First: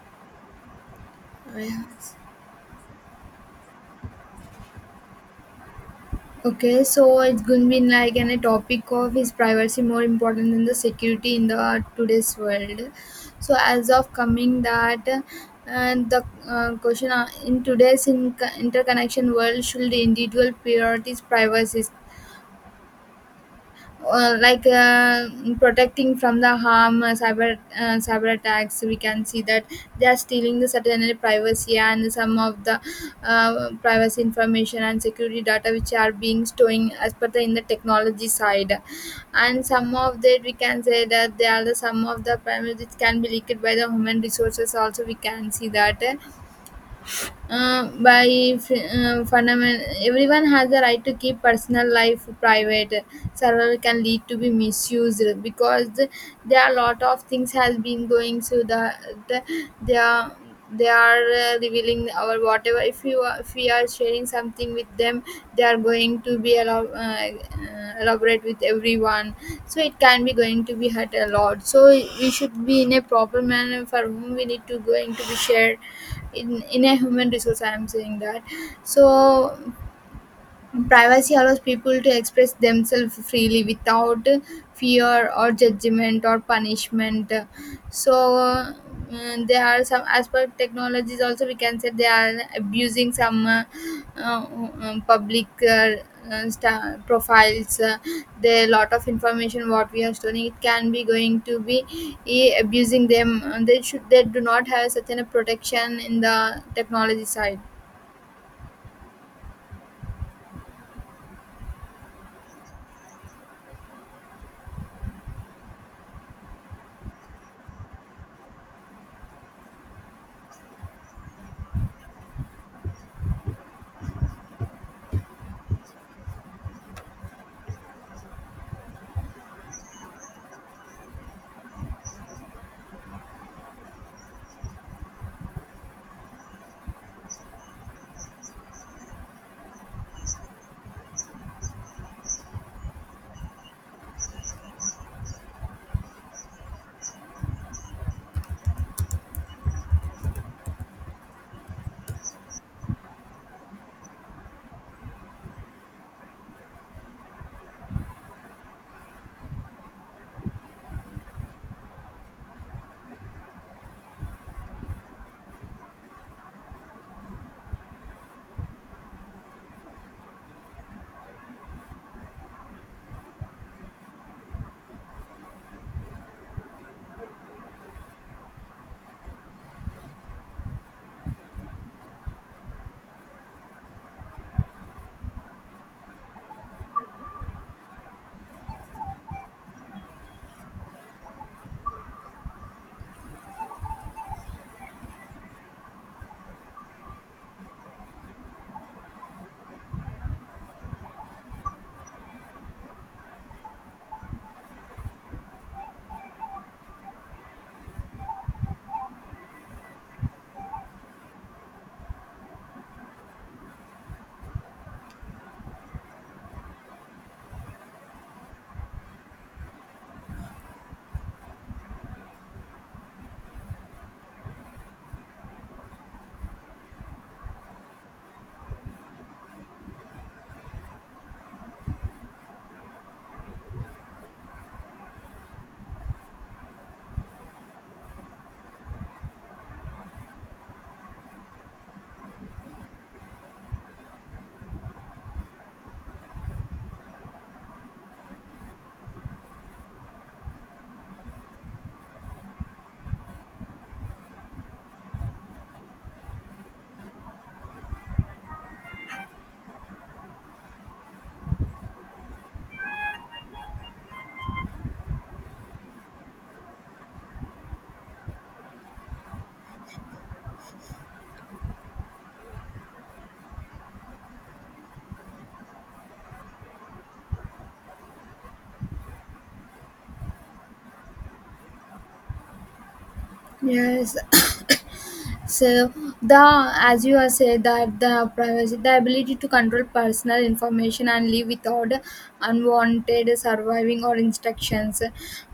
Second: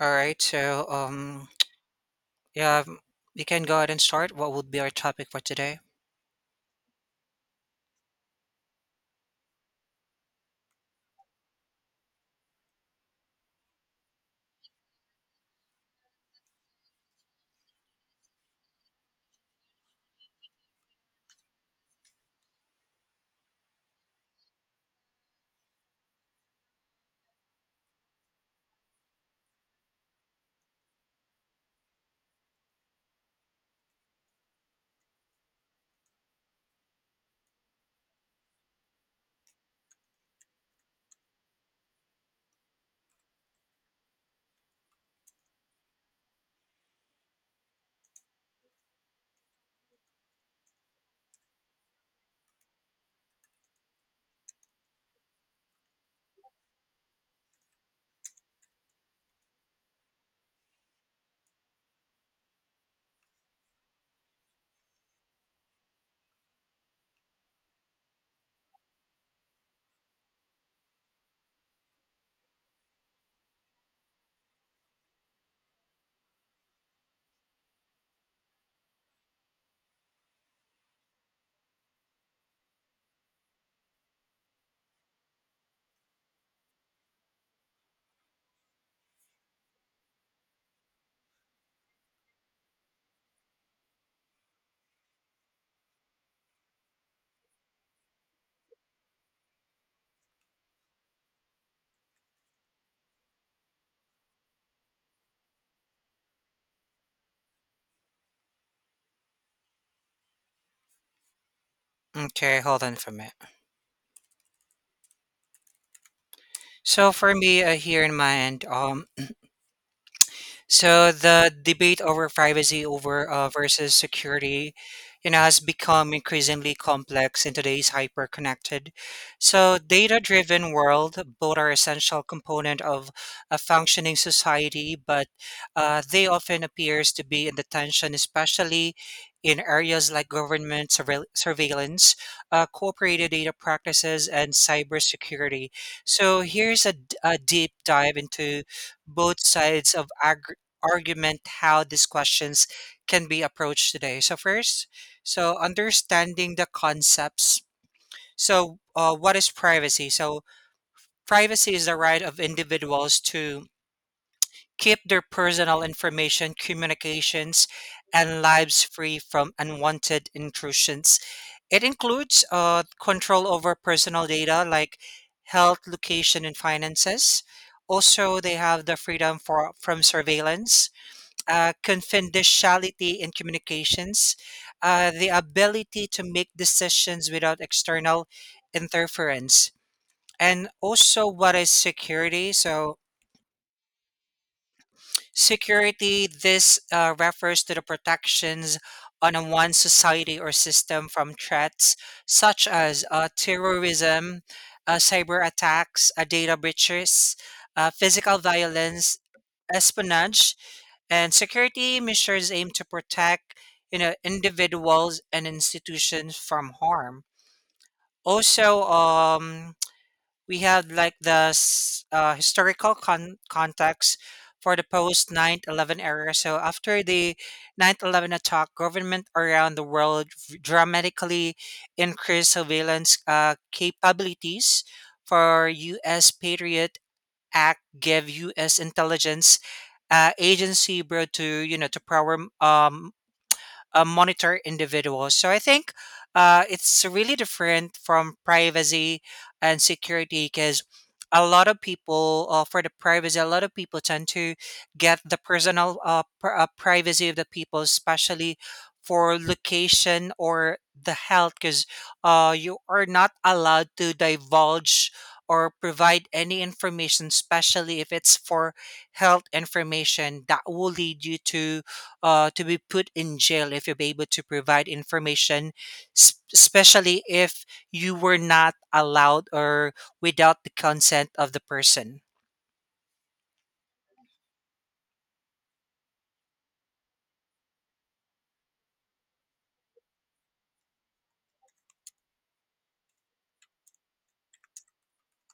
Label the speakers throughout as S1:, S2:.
S1: All right,
S2: Yes.
S1: yeah, m- we can go ahead and start. What would be our topic for today?
S2: Okay, so it's going to be like in a topic of is privacy more important than the security in the today's world. So as of coming that, and the question in today's in interconnection world, should the individual priorities privacy uh, like uh, protecting from the harm, uh, cyber attacks. We can see that they are stealing the certain privacy and some of the privacy information and security data which are being storing as per the in the technology side, and some of that we can say that they are the some of the primary which can be leaked by the human resources also. We can see that by fundamental everyone has the right to keep personal life private. Server can lead to be misused because there are a lot of things has been going. So the they are they are revealing our whatever. If you are, if we are sharing something with them, they are going to be elaborate with everyone. So it can be going to be hurt a lot, so we should be in a proper manner for whom we need to going to be shared, in a human resource I am saying that. So privacy allows people to express themselves freely without fear or judgment or punishment. So there are some aspect technologies also. We can say they are abusing some uh, public profiles. There are lot of information what we are storing. It can be going to be abusing them. They should, they do not have such an a protection in the technology side.
S1: Okay, hold on for a minute. So for me, here in my end, so the debate over privacy over versus security, you know, has become increasingly complex in today's hyper-connected, so data-driven world. Both are essential component of a functioning society, but they often appears to be in the tension, especially in areas like government surveillance, cooperative data practices, and cybersecurity. So here's a deep dive into both sides of agri argument how these questions can be approached today. So first, so understanding the concepts. So what is privacy? So privacy is the right of individuals to keep their personal information, communications, and lives free from unwanted intrusions. It includes control over personal data like health, location, and finances. Also, they have the freedom for from surveillance, confidentiality in communications, the ability to make decisions without external interference, and also what is security. So, security this refers to the protections on a one society or system from threats such as terrorism, cyber attacks, data breaches, physical violence, espionage. And security measures aim to protect, you know, individuals and institutions from harm. Also, we have like the historical context for the post 9/11 era. So after the 9/11 attack, government around the world dramatically increased surveillance capabilities for U.S. patriots Act gave U.S. intelligence agency, bro, to you know to power monitor individuals. So I think it's really different from privacy and security because a lot of people for the privacy a lot of people tend to get the personal privacy of the people especially for location or the health because you are not allowed to divulge or provide any information especially if it's for health information that will lead you to be put in jail if you'll be able to provide information, especially if you were not allowed or without the consent of the person.
S2: Yes. So, the as you have said that the privacy, the ability to control personal information and live without unwanted surviving or instructions,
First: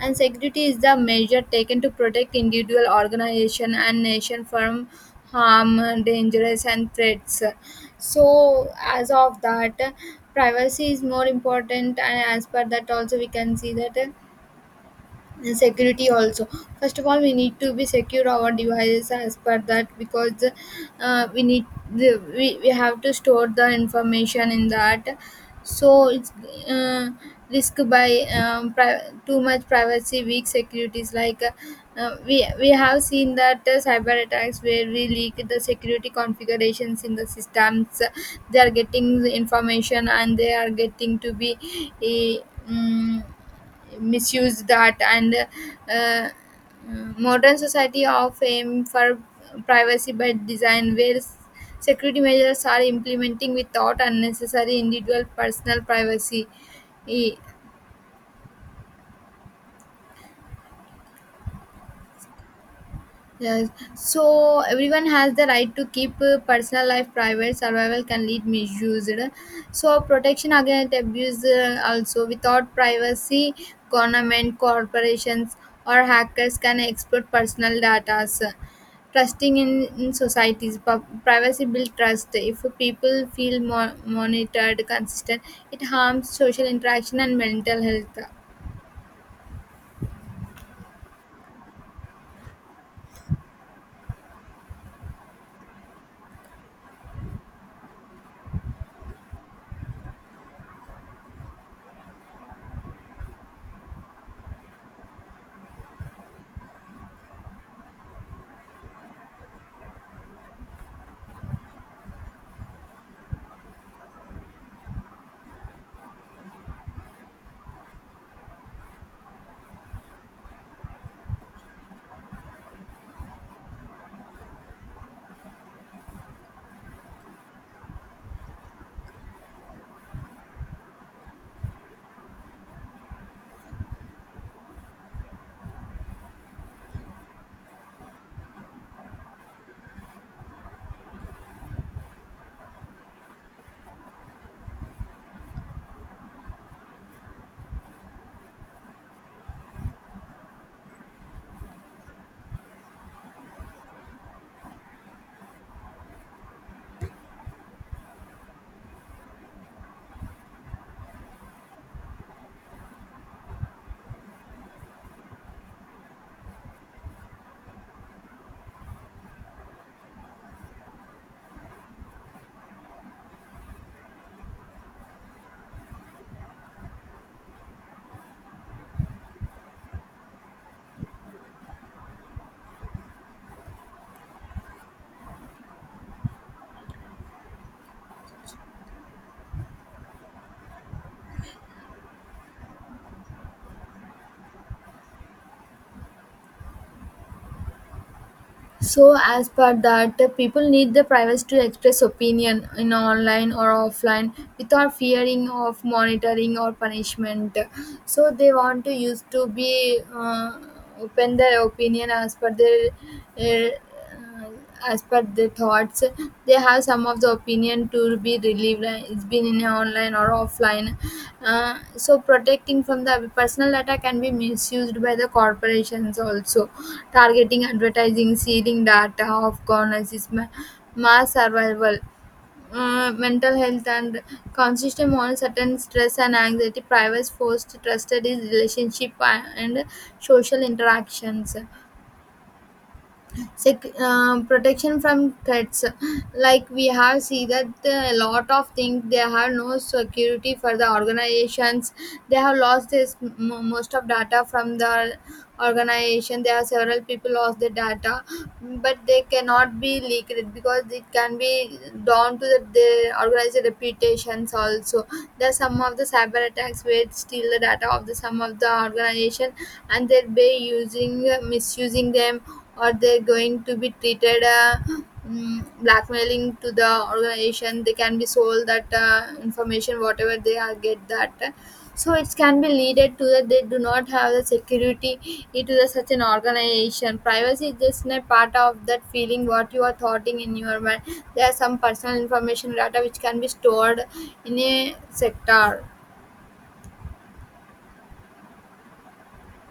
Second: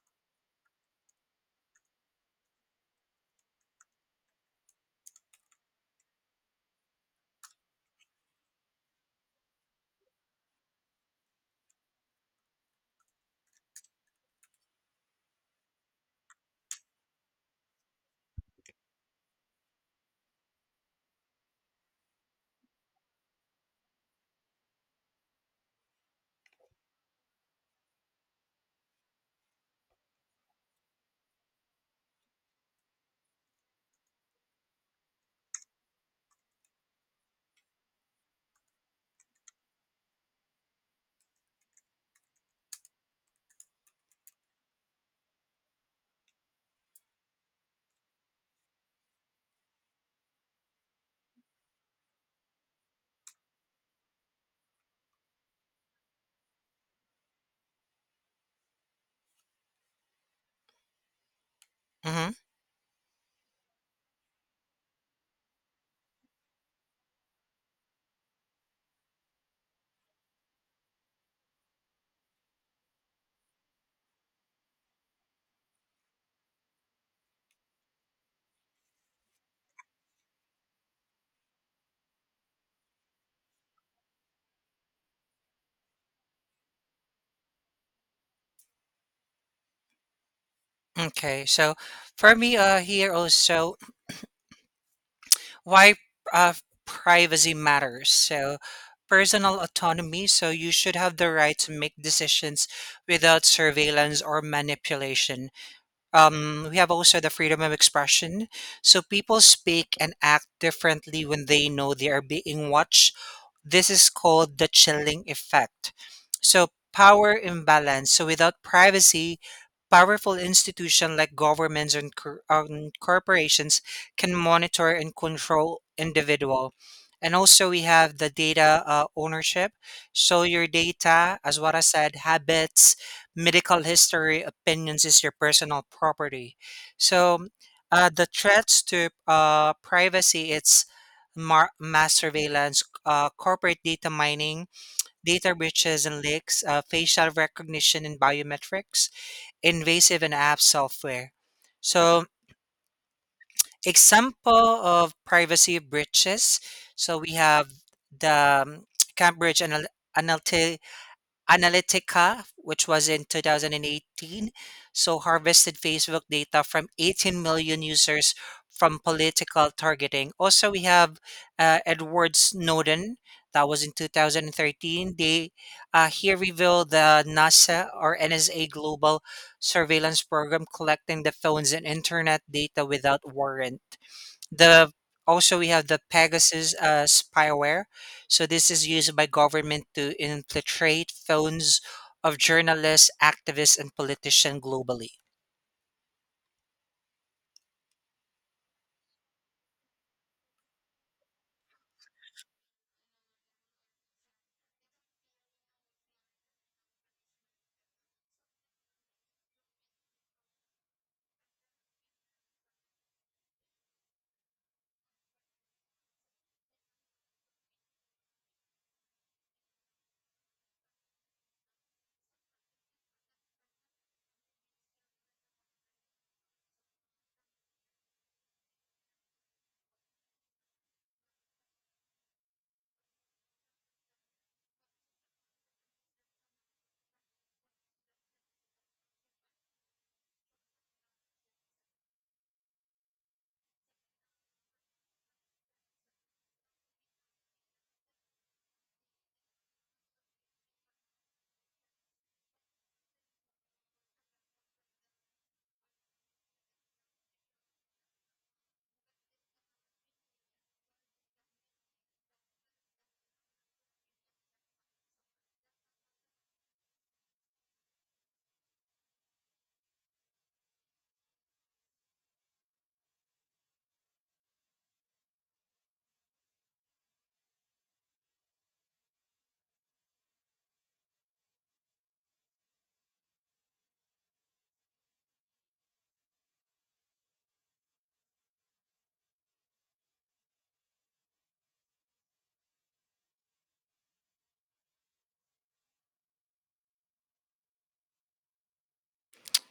S2: and security is the measure taken to protect individual, organization, and nation from harm, dangerous, and threats. So as of that, privacy is more important, and as per that also we can see that, and security also. First of all we need to be secure our devices as per that, because we need the, we have to store the information in that. So it's uh, risk by too much privacy weak securities like we have seen that cyber attacks where we leak the security configurations in the systems. They are getting the information and they are getting to be a mm, misuse that. And uh, modern society of aim for privacy by design where security measures are implementing without unnecessary individual personal privacy. E,
S1: Mm-hmm.
S2: yes. So everyone has the right to keep personal life private. Survival can lead misused. So protection against abuse, also without privacy, government, corporations, or hackers can exploit personal data. Trusting in societies, privacy builds trust. If people feel monitored, consistent, it harms social interaction and mental health.
S1: Okay, so for me, here also why uh, privacy matters. So, personal autonomy. So, you should have the right to make decisions without surveillance or manipulation. We have also the freedom of expression. So, people speak and act differently when they know they are being watched. This is called the chilling effect. So, power imbalance. So, without privacy, powerful institutions like governments and corporations can monitor and control individual. And also, we have the data ownership. So your data, as what I said, habits, medical history, opinions is your personal property. So the threats to privacy, it's mass surveillance, corporate data mining, data breaches and leaks, facial recognition and biometrics, invasive and app software. So example of privacy breaches. So we have the Cambridge Analytica, which was in 2018, so harvested Facebook data from 18 million users from political targeting. Also, we have Edward Snowden. That was in 2013. They here revealed the NASA or NSA global surveillance program collecting the phones and internet data without warrant. The also we have the Pegasus spyware. So this is used by government to infiltrate phones of journalists, activists, and politicians globally.
S2: So, as per that, the people need the privacy to express opinion in online or offline without fearing of monitoring or punishment. So, they want to use to be open their opinion as per their uh, uh, as per the thoughts. They have some of the opinion to be relieved, it's been in online or offline. So protecting from the personal data can be misused by the corporations also, targeting advertising seeding data of governance, mass survival, mental health and consistent uncertain stress and anxiety. Privacy forced trusted is relationship and social interactions. Protection from threats. Like we have seen that a lot of things they have no security for the organizations. They have lost this mo most of data from the organization. There are several people lost their data, but they cannot be leaked because it can be down to the organized reputations also. There are some of the cyber attacks where it steal the data of the some of the organization, and they'll be using misusing them, or they're going to be treated, blackmailing to the organization. They can be sold that information whatever they are get that. So it can be leaded to that they do not have the security into the such an organization. Privacy is just a part of that feeling what you are thoughting in your mind. There are some personal information data which can be stored in a sector.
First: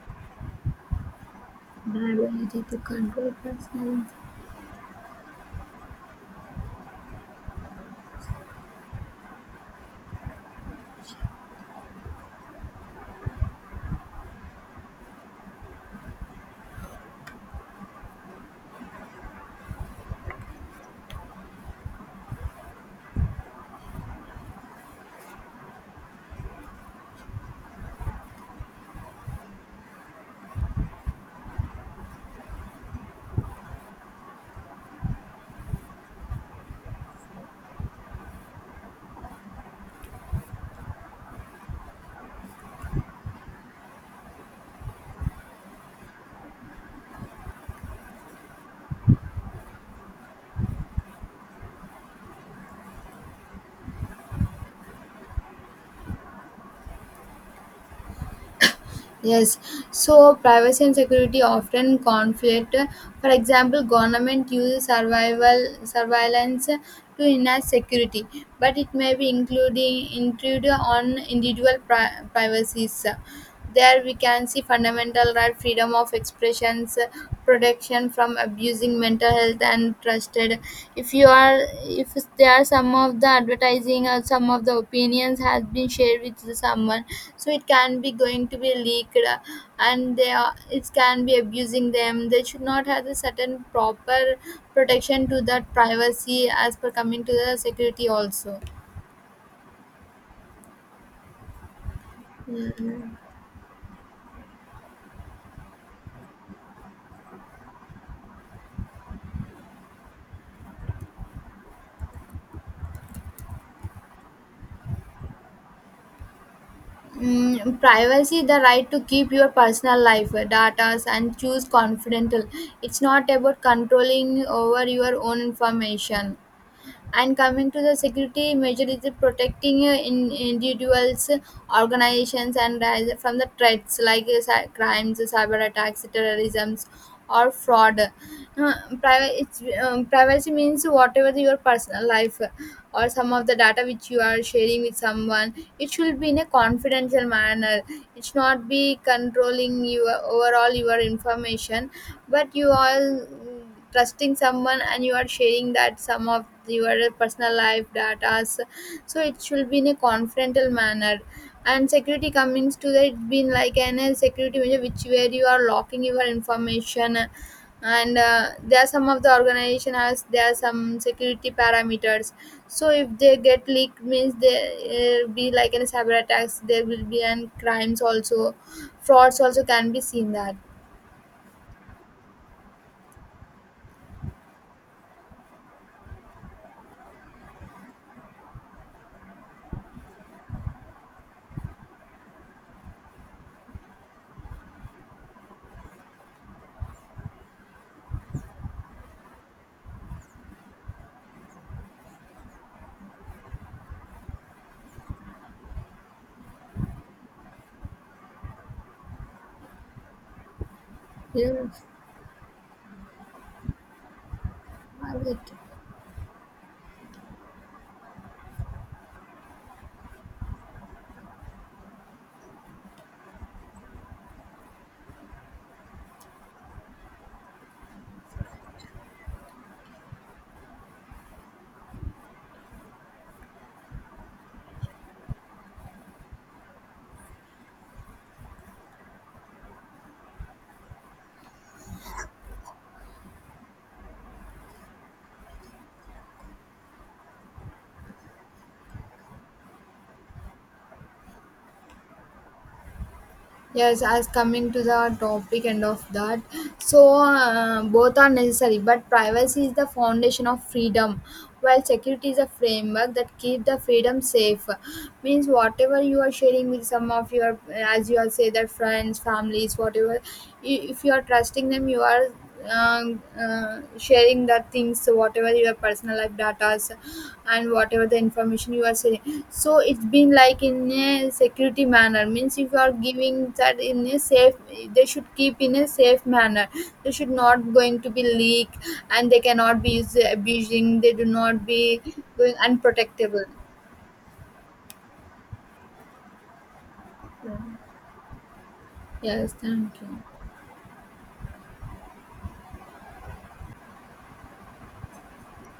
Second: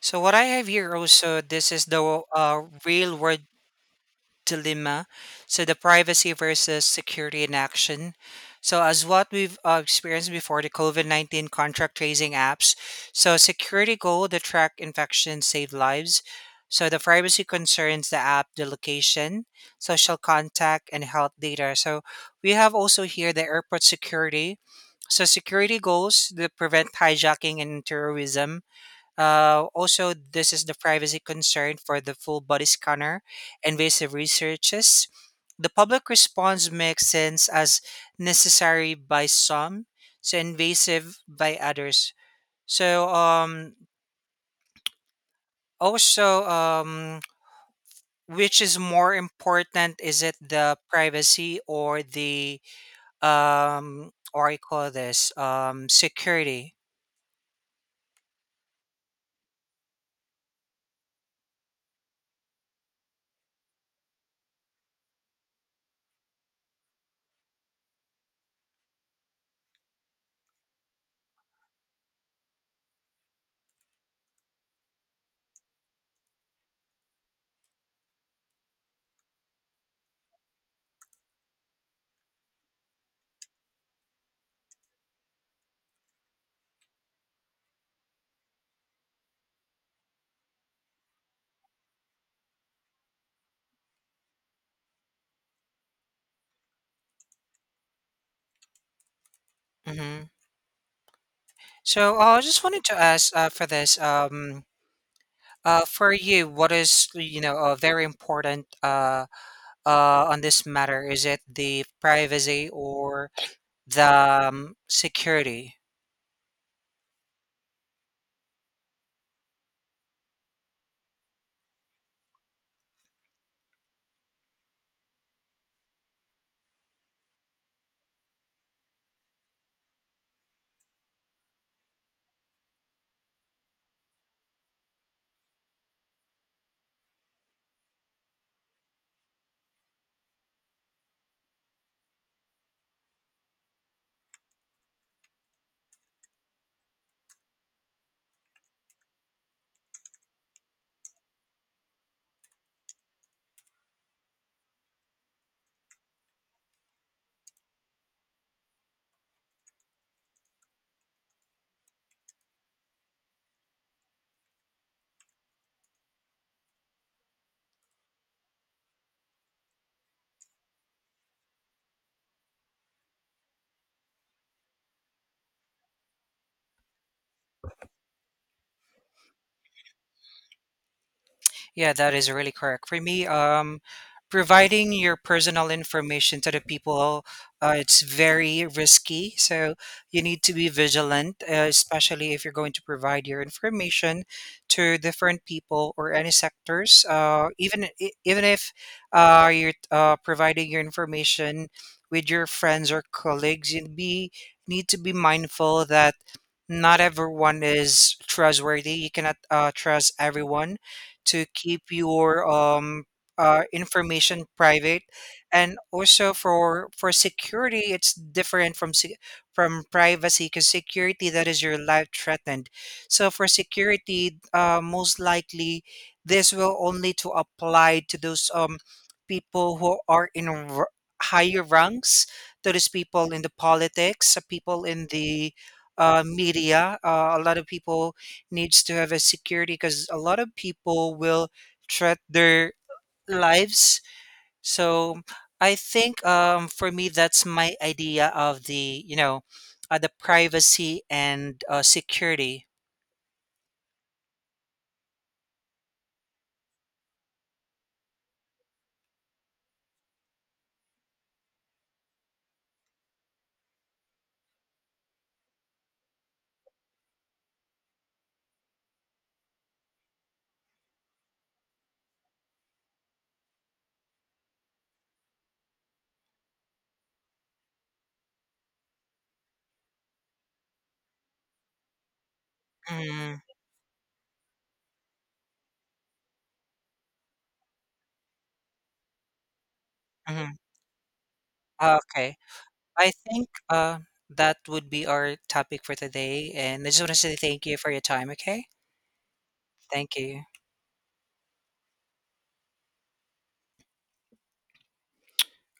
S1: So what I have here also, this is the
S2: Liability to
S1: real
S2: control
S1: world
S2: personal.
S1: dilemma. So the privacy versus security in action. So as what we've experienced before, the COVID-19 contract tracing apps. So security goal, the track infections save lives. So the privacy concerns the app, the location, social contact, and health data. So we have also here the airport security. So security goals, the prevent hijacking and terrorism. Also, this is the privacy concern for the full body scanner. Invasive researches. The public response makes sense as necessary by some, so invasive by others. So, also, which is more important? Is it the privacy or the or I call this security?
S2: Yes, so privacy and security often conflict. For example, government uses survival surveillance to enhance security, but it may be including intrude on individual privacies. There we can see fundamental right, freedom of expressions, protection from abusing mental health and trusted. If you are, if there are some of the advertising or some of the opinions has been shared with the someone, so it can be going to be leaked, and they are, it can be abusing them. They should not have a certain proper protection to that privacy as per coming to the security also.
S1: Mm-hmm. So I just wanted to
S2: Mm.
S1: ask for this for you, what is you know very important on this matter? Is it the privacy or the security?
S2: Mm, privacy the right to keep your personal life data and choose confidential. It's not about controlling over your own information. And coming to the security measure is protecting in individuals, organizations and rise from the threats like crimes, cyber attacks, terrorism, or fraud. Privacy means whatever your personal life or some of the data which you are sharing with someone, it should be in a confidential manner. It should not be controlling your overall your information. But you all, mm, trusting someone and you are sharing that some of your personal life data, so it should be in a confidential manner. And security comes to that, it's been like an a security measure which where you are locking your information. And there are some of the organization has, there are some security parameters. So if they get leaked means there be like in cyber attacks, there will be and crimes also, frauds also can be seen that.
S1: Yeah, that is really correct. For me, providing your personal information to the people, it's very risky. So you need to be vigilant, especially if you're going to provide your information to different people or any sectors. Even if you're providing your information with your friends or colleagues, you be need to be mindful that not everyone is trustworthy. You cannot trust everyone to
S2: Yeah.
S1: keep your information private,
S2: Right.
S1: and also for security, it's different from from privacy because security that is your life threatened. So for security, most likely this will only to apply to those people who are in higher ranks. To those people in the politics, people in the media. A lot of people needs to have a security because a lot of people will threat their lives. So I think for me, that's my idea of the, you know, the privacy and security.
S2: Yes, as coming to the topic and of that, so both are necessary, but privacy is the foundation of freedom, while security is a framework that keeps the freedom safe. Means whatever you are sharing with some of your, as you are say, that friends, families, whatever, if you are trusting them, you are um, sharing the things, so whatever your personal life datas and whatever the information you are sharing, so it's been like in a security manner. Means if you are giving
S1: Mm,
S2: that in a safe, they should keep in a safe manner. They should not going to be leak, and they cannot be used
S1: mhm.
S2: abusing. They do not be
S1: Okay.
S2: going
S1: I
S2: unprotectable.
S1: think that would be our topic for today. And I just want to say thank you for your time. Okay.
S2: Yes, thank
S1: Thank
S2: you.
S1: you.